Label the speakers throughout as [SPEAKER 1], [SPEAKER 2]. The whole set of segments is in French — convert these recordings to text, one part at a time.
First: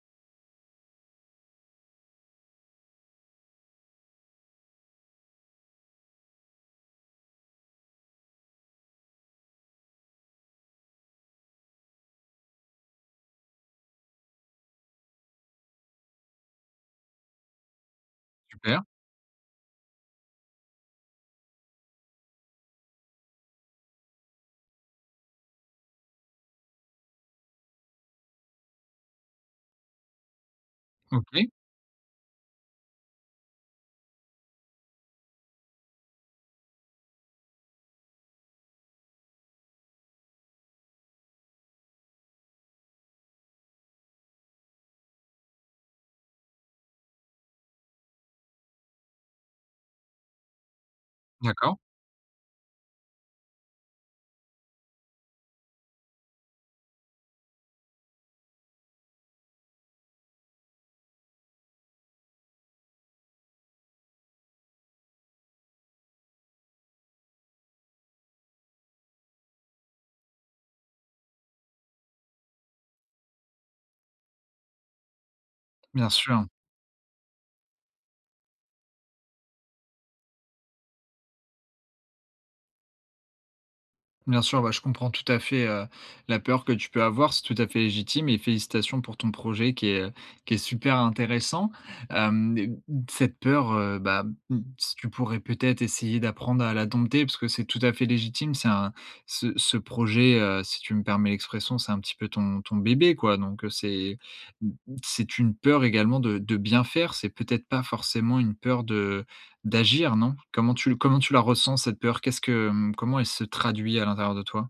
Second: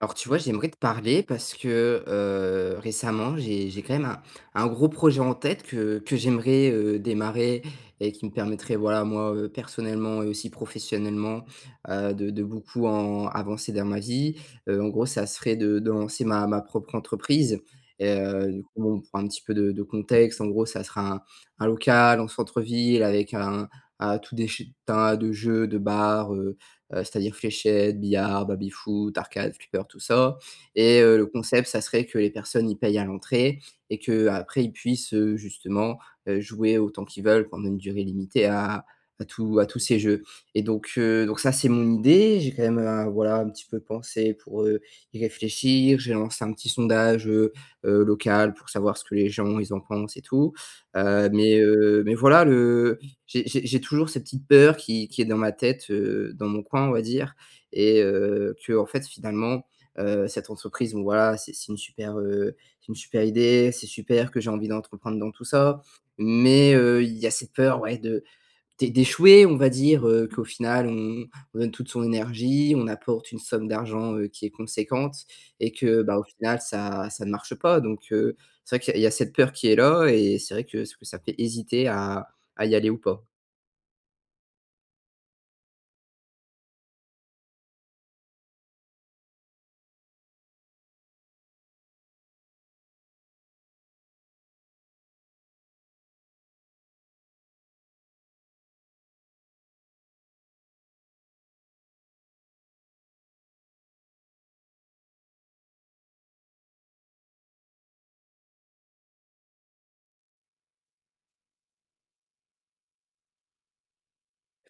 [SPEAKER 1] Alors tu vois, j'aimerais te parler parce que, récemment, j'ai quand même un gros projet en tête que j'aimerais, démarrer et qui me permettrait, voilà, moi, personnellement et aussi professionnellement, de beaucoup en avancer dans ma vie. En gros, ça serait de lancer ma propre entreprise et du coup,
[SPEAKER 2] Super,
[SPEAKER 1] bon, pour un petit peu de contexte, en gros, ça sera un local en centre-ville avec un tout déchet tas de jeux, de bars, c'est-à-dire fléchettes, billard, baby-foot, arcades, flipper, tout ça et le
[SPEAKER 2] OK,
[SPEAKER 1] concept, ça serait que les personnes y payent à l'entrée et qu'après ils puissent, justement, jouer autant qu'ils veulent pendant une durée limitée à tous ces jeux et donc ça, c'est mon idée. J'ai quand même, voilà, un petit peu pensé pour, y réfléchir. J'ai lancé un petit sondage, local pour savoir ce que les gens, ils en pensent et tout,
[SPEAKER 2] d'accord.
[SPEAKER 1] mais voilà le j'ai toujours cette petite peur qui est dans ma tête, dans mon coin, on va dire et que en fait, finalement, cette entreprise, bon, voilà, c'est une super, c'est une super idée, c'est super que j'ai envie d'entreprendre dans tout ça. Mais il y a cette peur, ouais, de d'échouer, on va dire, qu'au final, on donne toute son énergie, on apporte une somme d'argent, qui est conséquente et que,
[SPEAKER 2] Bien
[SPEAKER 1] bah, au
[SPEAKER 2] sûr,
[SPEAKER 1] final, ça ça ne marche pas. Donc c'est vrai qu'il y a cette peur qui est là et c'est vrai que ce que ça fait hésiter à y aller ou pas.
[SPEAKER 2] bien sûr, bah, je comprends tout à fait, la peur que tu peux avoir, c'est tout à fait légitime et félicitations pour ton projet qui est super intéressant. Et cette peur, bah, mmh, si tu pourrais peut-être essayer d'apprendre à la dompter parce que c'est tout à fait légitime, c'est un ce projet, si tu me permets l'expression, c'est un petit peu ton bébé quoi, donc c'est, mmh, c'est une peur également de bien faire, c'est peut-être pas forcément une peur de d'agir, non? Comment tu la ressens cette peur? Qu'est-ce que, mmh, comment elle se traduit à l'intérieur de toi?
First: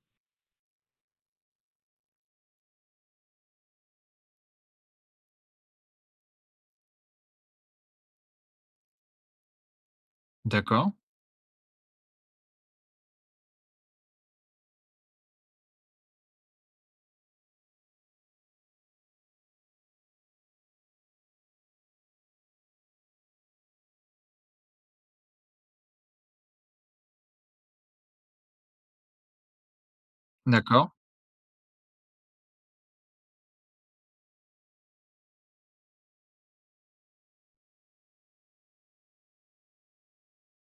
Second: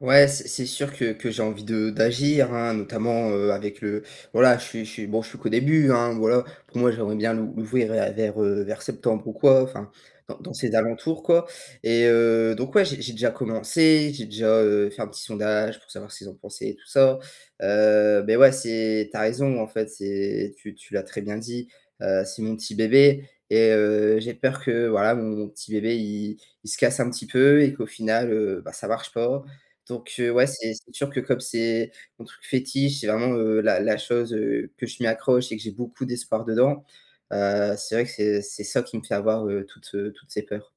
[SPEAKER 1] Ouais, c'est sûr que j'ai envie de d'agir, hein, notamment, avec le voilà, je suis bon, je suis qu'au début, hein, voilà. Pour moi, j'aimerais bien l'ouvrir, vers vers septembre ou quoi, enfin, dans dans ces
[SPEAKER 2] D'accord,
[SPEAKER 1] alentours, quoi et donc ouais, j'ai déjà commencé, j'ai déjà, fait un petit sondage pour savoir ce qu'ils en pensaient et tout ça. Mais ouais, c'est t'as raison, en fait, c'est tu l'as très bien dit, c'est mon petit bébé et j'ai peur que, voilà, mon petit bébé, il se casse un petit peu et qu'au final, bah, ça marche pas donc ouais, c'est
[SPEAKER 2] d'accord.
[SPEAKER 1] c'est sûr que comme c'est mon truc fétiche, c'est vraiment, la la chose, que je m'y accroche et que j'ai beaucoup d'espoir dedans, c'est vrai que c'est ça qui me fait avoir, toutes ces peurs.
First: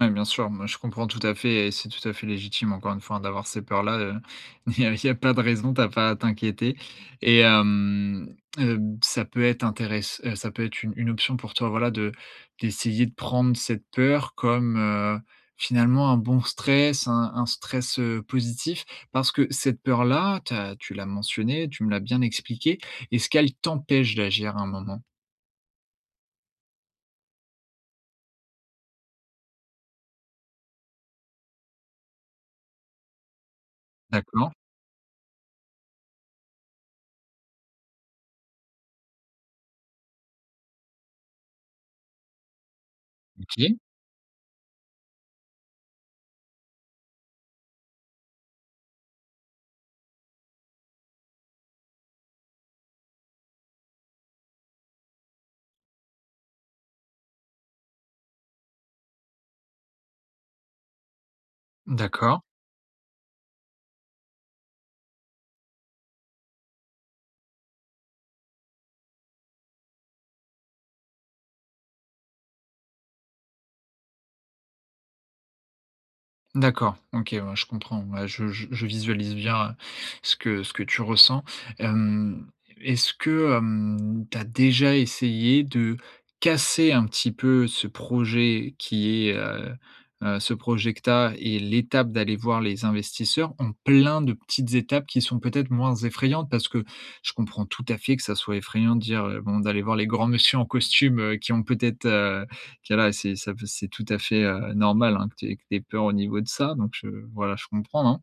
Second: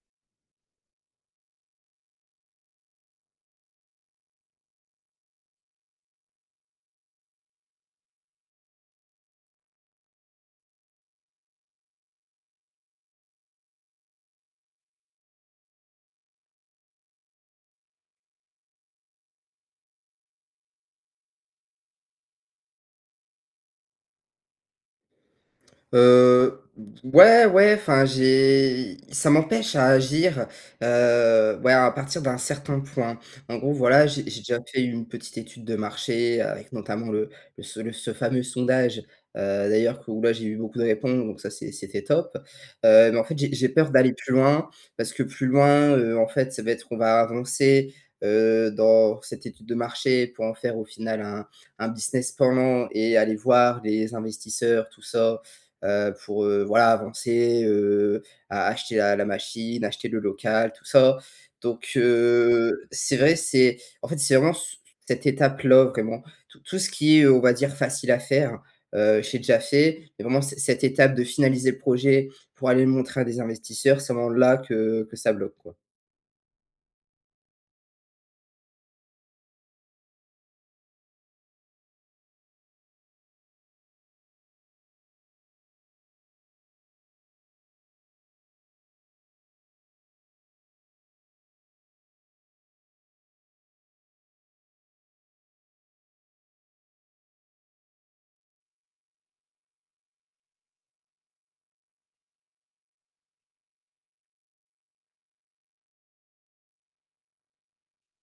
[SPEAKER 2] Ouais, bien sûr, moi je comprends tout à fait et c'est tout à fait légitime encore une fois hein, d'avoir ces peurs-là, il y a pas de raison, t'as pas à t'inquiéter et ça peut être une option pour toi, voilà, de d'essayer de prendre cette peur comme, finalement un bon stress, un stress, positif. Parce que cette peur-là, tu l'as mentionné, tu me l'as bien expliqué, est-ce qu'elle t'empêche d'agir à un moment?
[SPEAKER 1] Heu, ouais, ouais, enfin, j'ai ça m'empêche à agir, ouais, à partir d'un certain point. En gros, voilà, j'ai
[SPEAKER 2] D'accord,
[SPEAKER 1] déjà fait une petite étude de marché avec notamment le le ce fameux sondage, d'ailleurs que où là, j'ai eu beaucoup de réponses, donc ça, c'était top. Mais en fait, j'ai
[SPEAKER 2] OK,
[SPEAKER 1] peur d'aller plus loin parce que plus loin, en fait, ça va être on va avancer, dans cette étude de marché pour en faire au final un business pendant et aller voir les investisseurs, tout ça pour, voilà, avancer, a acheter la la machine, acheter le local, tout ça. Donc
[SPEAKER 2] d'accord.
[SPEAKER 1] c'est vrai, c'est en fait, c'est vraiment ce cette étape-là, vraiment. Tout tout ce qui est, on va dire facile à faire, j'ai déjà fait, mais vraiment c cette étape de finaliser le projet pour aller le montrer à des investisseurs, c'est vraiment là que ça bloque, quoi.
[SPEAKER 2] D'accord, OK, ouais, je comprends. Ouais, je visualise bien, ce que tu ressens. Hem, est-ce que, tu as déjà essayé de casser un petit peu ce projet que tu et l'étape d'aller voir les investisseurs en plein de petites étapes qui sont peut-être moins effrayantes? Parce que je comprends tout à fait que ça soit effrayant de dire, bon, d'aller voir les grands messieurs en costume, qui ont peut-être, OK là, c'est ça peut c'est tout à fait, normal, hein, que tu aies peur au niveau de ça, donc je voilà, je comprends, hein.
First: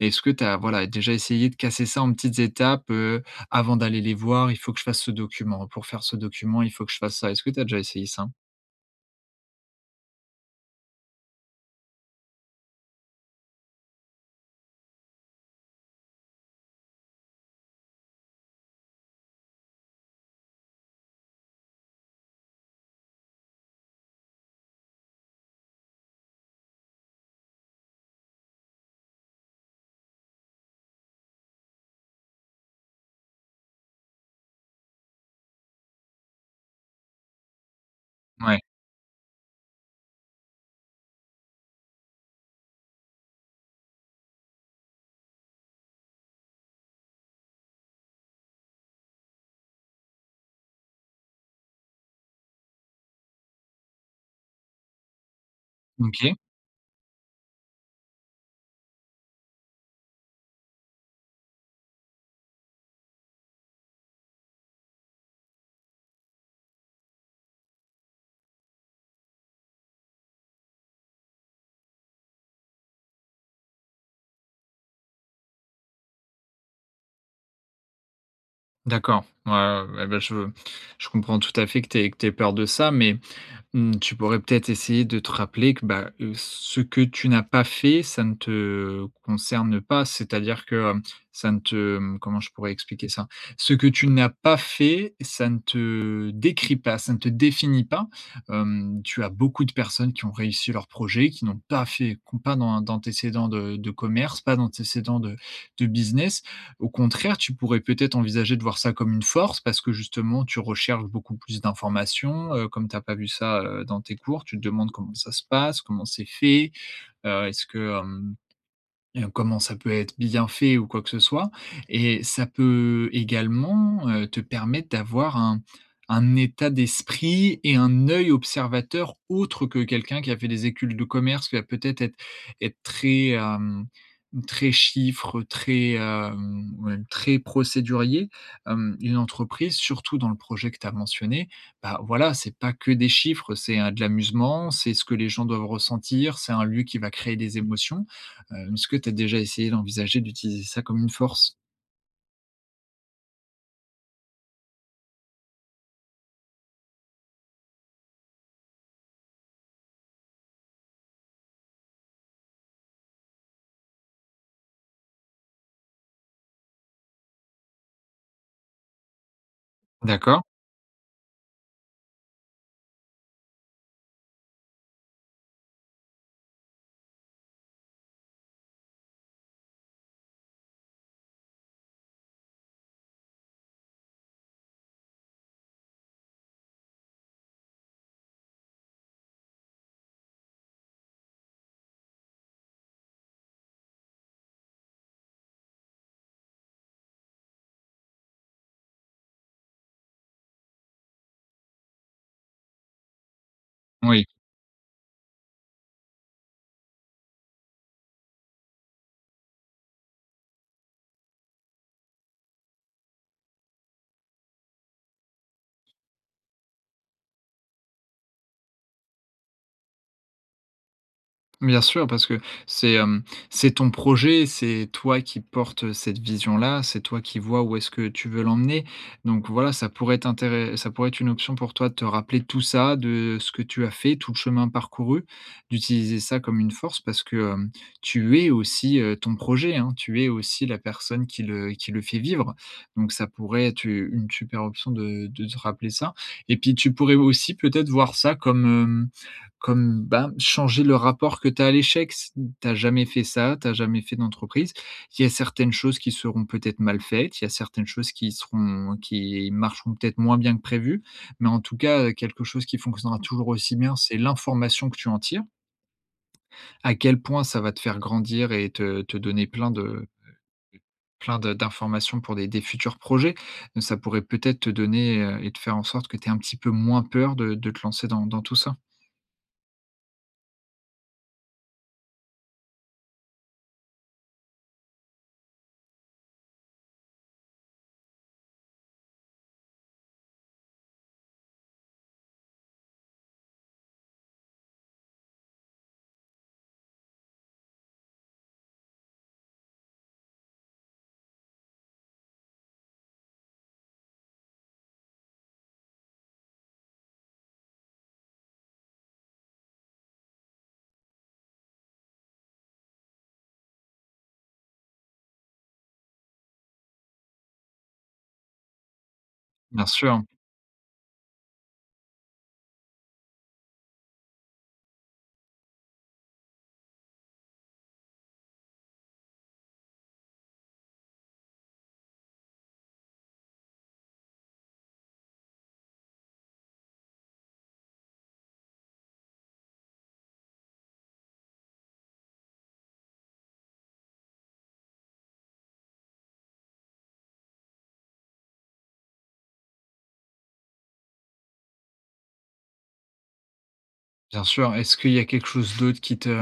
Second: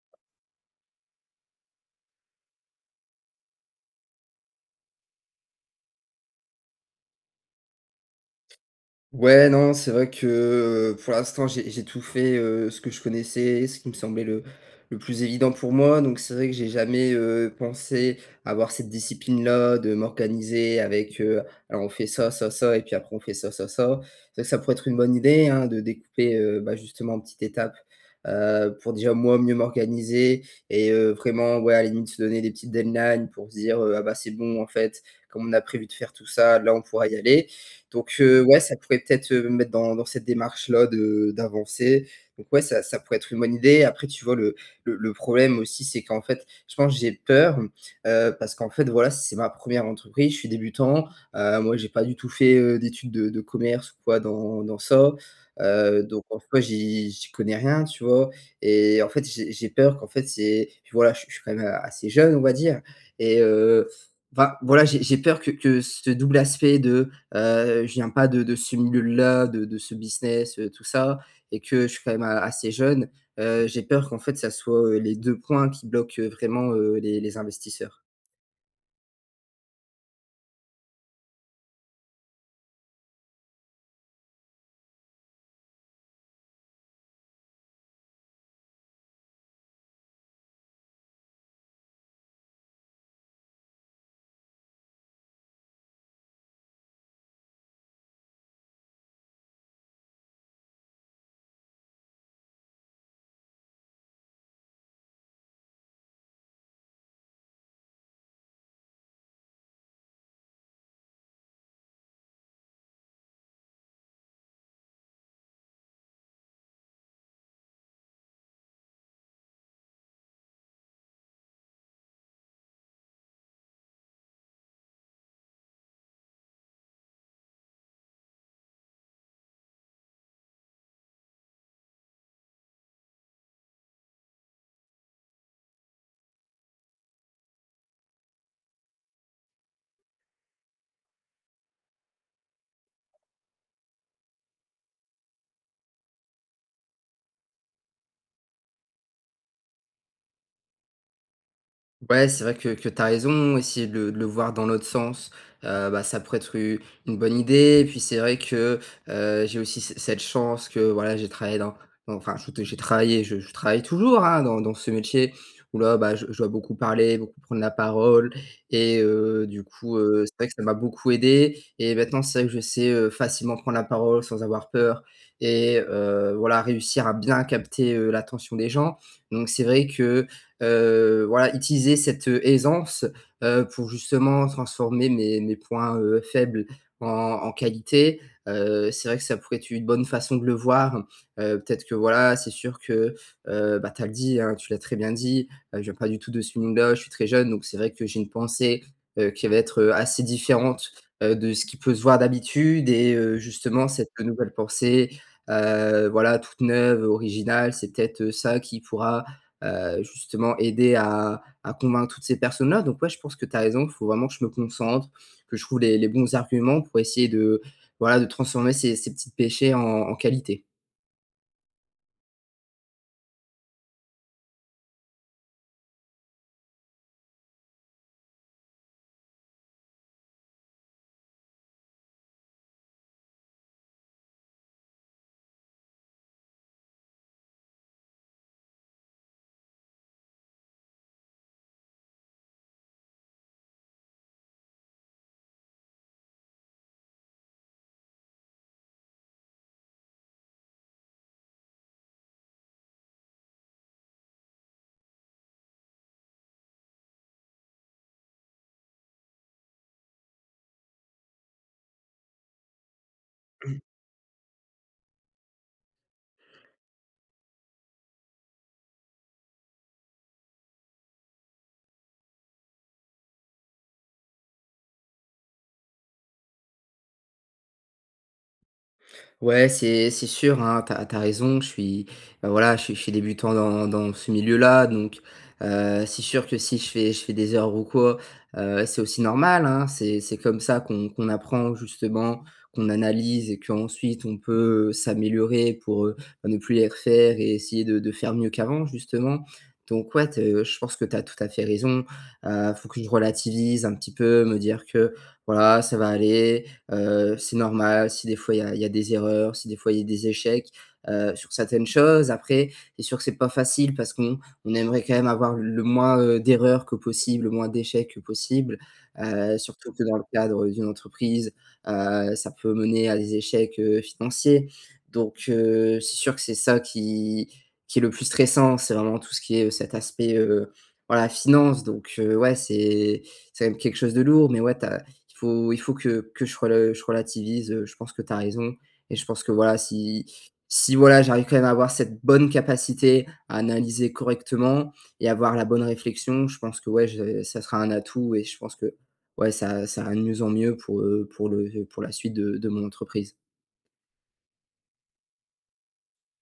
[SPEAKER 2] Est-ce que tu as, voilà, déjà essayé de casser ça en petites étapes, avant d'aller les voir, il faut que je fasse ce document, pour faire ce document, il faut que je fasse ça. Est-ce que tu as déjà essayé ça?
[SPEAKER 1] Ouais, non, c'est vrai que, pour l'instant, j'ai tout fait, ce que je connaissais, ce qui me semblait le plus évident pour moi. Donc c'est vrai que j'ai jamais, pensé avoir cette discipline-là, de m'organiser avec, alors on fait ça, ça, ça et puis après on fait ça, ça, ça. C'est vrai que ça pourrait être une bonne idée, hein, de découper, bah, justement en petites étapes, pour déjà moi mieux m'organiser et vraiment, ouais, à la limite se donner des petites deadlines pour se dire, «Ah bah, c'est bon en fait, comme on a prévu de faire tout ça, là on pourra y aller». Donc
[SPEAKER 2] Ouais,
[SPEAKER 1] ouais, ça pourrait peut-être, me mettre dans dans cette démarche-là de d'avancer. Donc ouais, ça pourrait être une bonne idée. Après, tu vois, le le problème aussi, c'est qu'en fait, je pense que j'ai peur, parce qu'en fait, voilà, c'est ma première entreprise, je suis débutant. Moi, j'ai pas du tout fait, d'études de commerce ou quoi dans dans ça. Donc
[SPEAKER 2] OK,
[SPEAKER 1] en soi, j'y connais rien, tu vois? Et en fait, j'ai peur qu'en fait, c'est puis voilà, je suis quand même, assez jeune, on va dire et enfin voilà, j'ai peur que ce double aspect de, je viens pas de ce milieu-là, de ce business, tout ça et que je suis quand même a assez jeune, j'ai peur qu'en fait, ça soit, les 2 points qui bloquent, vraiment, les investisseurs.
[SPEAKER 2] d'accord. Ouais, ouais, ouais, bah, je comprends tout à fait que tu aies peur de ça, mais mmh, tu pourrais peut-être essayer de te rappeler que, bah, ce que tu n'as pas fait, ça ne te concerne pas. C'est-à-dire que, ça ne te, mmh, comment je pourrais expliquer ça? Ce que tu n'as pas fait, ça ne te décrit pas, ça ne te définit pas. Tu as beaucoup de personnes qui ont réussi leur projet, qui n'ont pas d'antécédents de commerce, pas d'antécédents de business au contraire, tu pourrais peut-être envisager de voir ça comme une force parce que justement, tu recherches beaucoup plus d'informations. Comme tu as pas vu ça, dans tes cours, tu te demandes comment ça se passe, comment c'est fait, est-ce que, hem heu, comment ça peut être bien fait ou quoi que ce soit et ça peut également, te permettre d'avoir un état d'esprit et un œil observateur autre que quelqu'un qui a fait des écules de commerce, qui va peut-être être très, très chiffres, très, même très procédurier. Une entreprise, surtout dans le projet que tu as mentionné, bah, voilà, c'est pas que des chiffres, c'est, de l'amusement, c'est ce que les gens doivent ressentir, c'est un lieu qui va créer des émotions. Est-ce que tu as déjà essayé d'envisager d'utiliser ça comme une force?
[SPEAKER 1] Ouais, c'est vrai que tu as raison, essayer de le voir dans l'autre sens, bah, ça pourrait être une bonne idée. Et puis c'est vrai que j'ai aussi cette chance que voilà, j'ai travaillé dans, j'ai travaillé, je travaille toujours hein, dans, dans ce métier où là, bah, je dois beaucoup parler, beaucoup prendre la parole. Et du coup, c'est
[SPEAKER 2] D'accord,
[SPEAKER 1] vrai que ça m'a beaucoup aidé. Et maintenant, c'est vrai que je sais facilement prendre la parole sans avoir peur et voilà, réussir à bien capter l'attention des gens. Donc c'est vrai que voilà, utiliser cette, aisance, pour justement transformer mes points, faibles en en qualité. C'est vrai que ça pourrait être une bonne façon de le voir. Peut-être que voilà, c'est sûr que, bah, tu as le dit, hein, tu l'as très bien dit, je viens pas du tout de ce milieu-là, je suis très jeune, donc c'est vrai que j'ai une pensée, qui va être, assez différente, de ce qui peut se voir d'habitude et justement cette
[SPEAKER 2] oui.
[SPEAKER 1] nouvelle pensée, voilà, toute neuve, originale, c'est peut-être, ça qui pourra justement aider à convaincre toutes ces personnes-là. Donc ouais, je pense que tu as raison, il faut vraiment que je me concentre, que je trouve les bons arguments pour essayer de, voilà, de transformer ces petits péchés en en qualités.
[SPEAKER 2] Bien sûr, parce que c'est, c'est ton projet, c'est toi qui portes, cette vision-là, c'est toi qui vois où est-ce que tu veux l'emmener. Donc voilà, ça pourrait être une option pour toi de te rappeler tout ça, de ce que tu as fait, tout le chemin parcouru, d'utiliser ça comme une force parce que, tu es aussi, ton projet, hein, tu es aussi la personne qui le fait vivre. Donc ça pourrait être une super option de te rappeler ça et puis tu pourrais aussi peut-être voir ça comme, comme, bah, changer le rapport que tu as à l'échec. S tu jamais fait ça, t'as jamais fait d'entreprise. Il y a certaines choses qui seront peut-être mal faites, il y a certaines choses qui marcheront peut-être moins bien que prévu, mais en tout cas, quelque chose qui fonctionnera toujours aussi bien, c'est l'information que tu en tires. À quel point ça va te faire grandir et te donner plein de d'informations pour des futurs projets. Ça pourrait peut-être te donner, te faire en sorte que tu aies un petit peu moins peur de te lancer dans dans tout ça.
[SPEAKER 1] Ouais, c'est sûr, hein, t'as as raison, je suis, bah, voilà, je suis débutant dans dans ce milieu-là, donc c'est sûr que si je fais des heures ou quoi, c'est aussi normal, hein. C'est comme ça qu'on apprend justement, qu'on analyse et qu'ensuite on peut, s'améliorer pour, bah, ne plus les refaire et essayer de faire mieux qu'avant justement. Donc ouais, te je pense que t'as tout à fait raison. Faut que je relativise un petit peu, me dire que voilà, ça va aller. C'est normal si des fois il y a des erreurs, si des fois il y a des échecs, sur certaines choses. Après, c'est sûr que c'est pas facile parce qu'on on aimerait quand même avoir le moins, d'erreurs que possible, le moins d'échecs que possible,
[SPEAKER 2] Bien
[SPEAKER 1] surtout que dans
[SPEAKER 2] sûr.
[SPEAKER 1] le cadre d'une entreprise, ça peut mener à des échecs, financiers. Donc, c'est sûr que c'est ça qui est le plus stressant, c'est vraiment tout ce qui est, cet aspect, voilà, finance. Donc, ouais, c'est quand même quelque chose de lourd, mais ouais, tu il faut que je, je relativise. Je pense que tu as raison. Et je pense que voilà, si, si voilà, j'arrive quand même à avoir cette bonne capacité à analyser correctement et avoir la bonne réflexion, je pense que ouais, ça sera un atout. Et je pense que ouais, ça ira de mieux en mieux pour, le, pour la suite de mon entreprise.
[SPEAKER 2] Bien sûr. Est-ce qu'il y a quelque chose d'autre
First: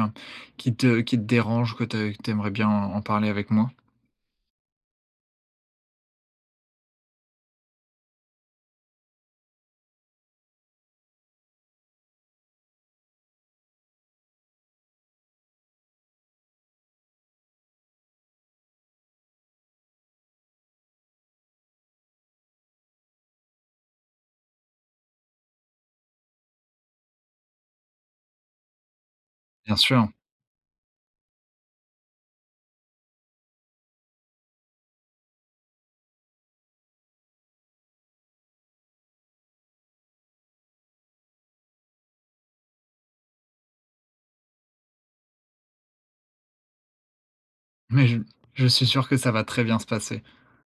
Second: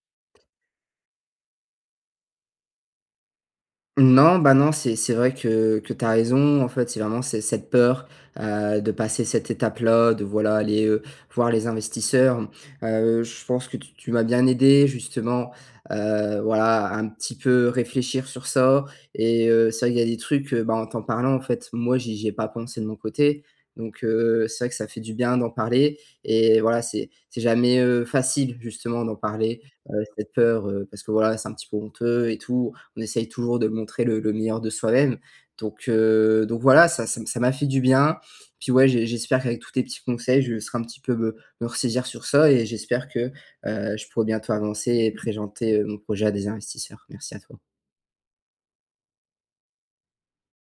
[SPEAKER 2] qui te dérange, que tu aimerais bien en parler avec moi?
[SPEAKER 1] Non, bah, non, c'est vrai que tu as raison. En fait, c'est vraiment c'est cette peur, de passer cette étape-là, de, voilà, aller, voir les investisseurs. Je pense que tu m'as bien aidé justement, voilà, à un petit peu réfléchir sur ça et c'est vrai qu'il y a des trucs, bah, en t'en parlant, en fait, moi, j'y ai pas pensé de mon côté donc c'est vrai que ça fait du bien d'en parler et voilà, c'est jamais, facile justement d'en parler,
[SPEAKER 2] Bien sûr,
[SPEAKER 1] cette peur, parce que, voilà, c'est un petit peu honteux et tout on essaye toujours de montrer le meilleur de soi-même. Donc voilà, ça m'a fait du bien. Puis ouais, j'espère qu'avec tous tes petits conseils, je serai un petit peu me ressaisir sur ça et j'espère que je pourrai bientôt avancer et présenter mon projet à des investisseurs. Merci à toi.
[SPEAKER 2] mais je suis sûr que ça va très bien se passer.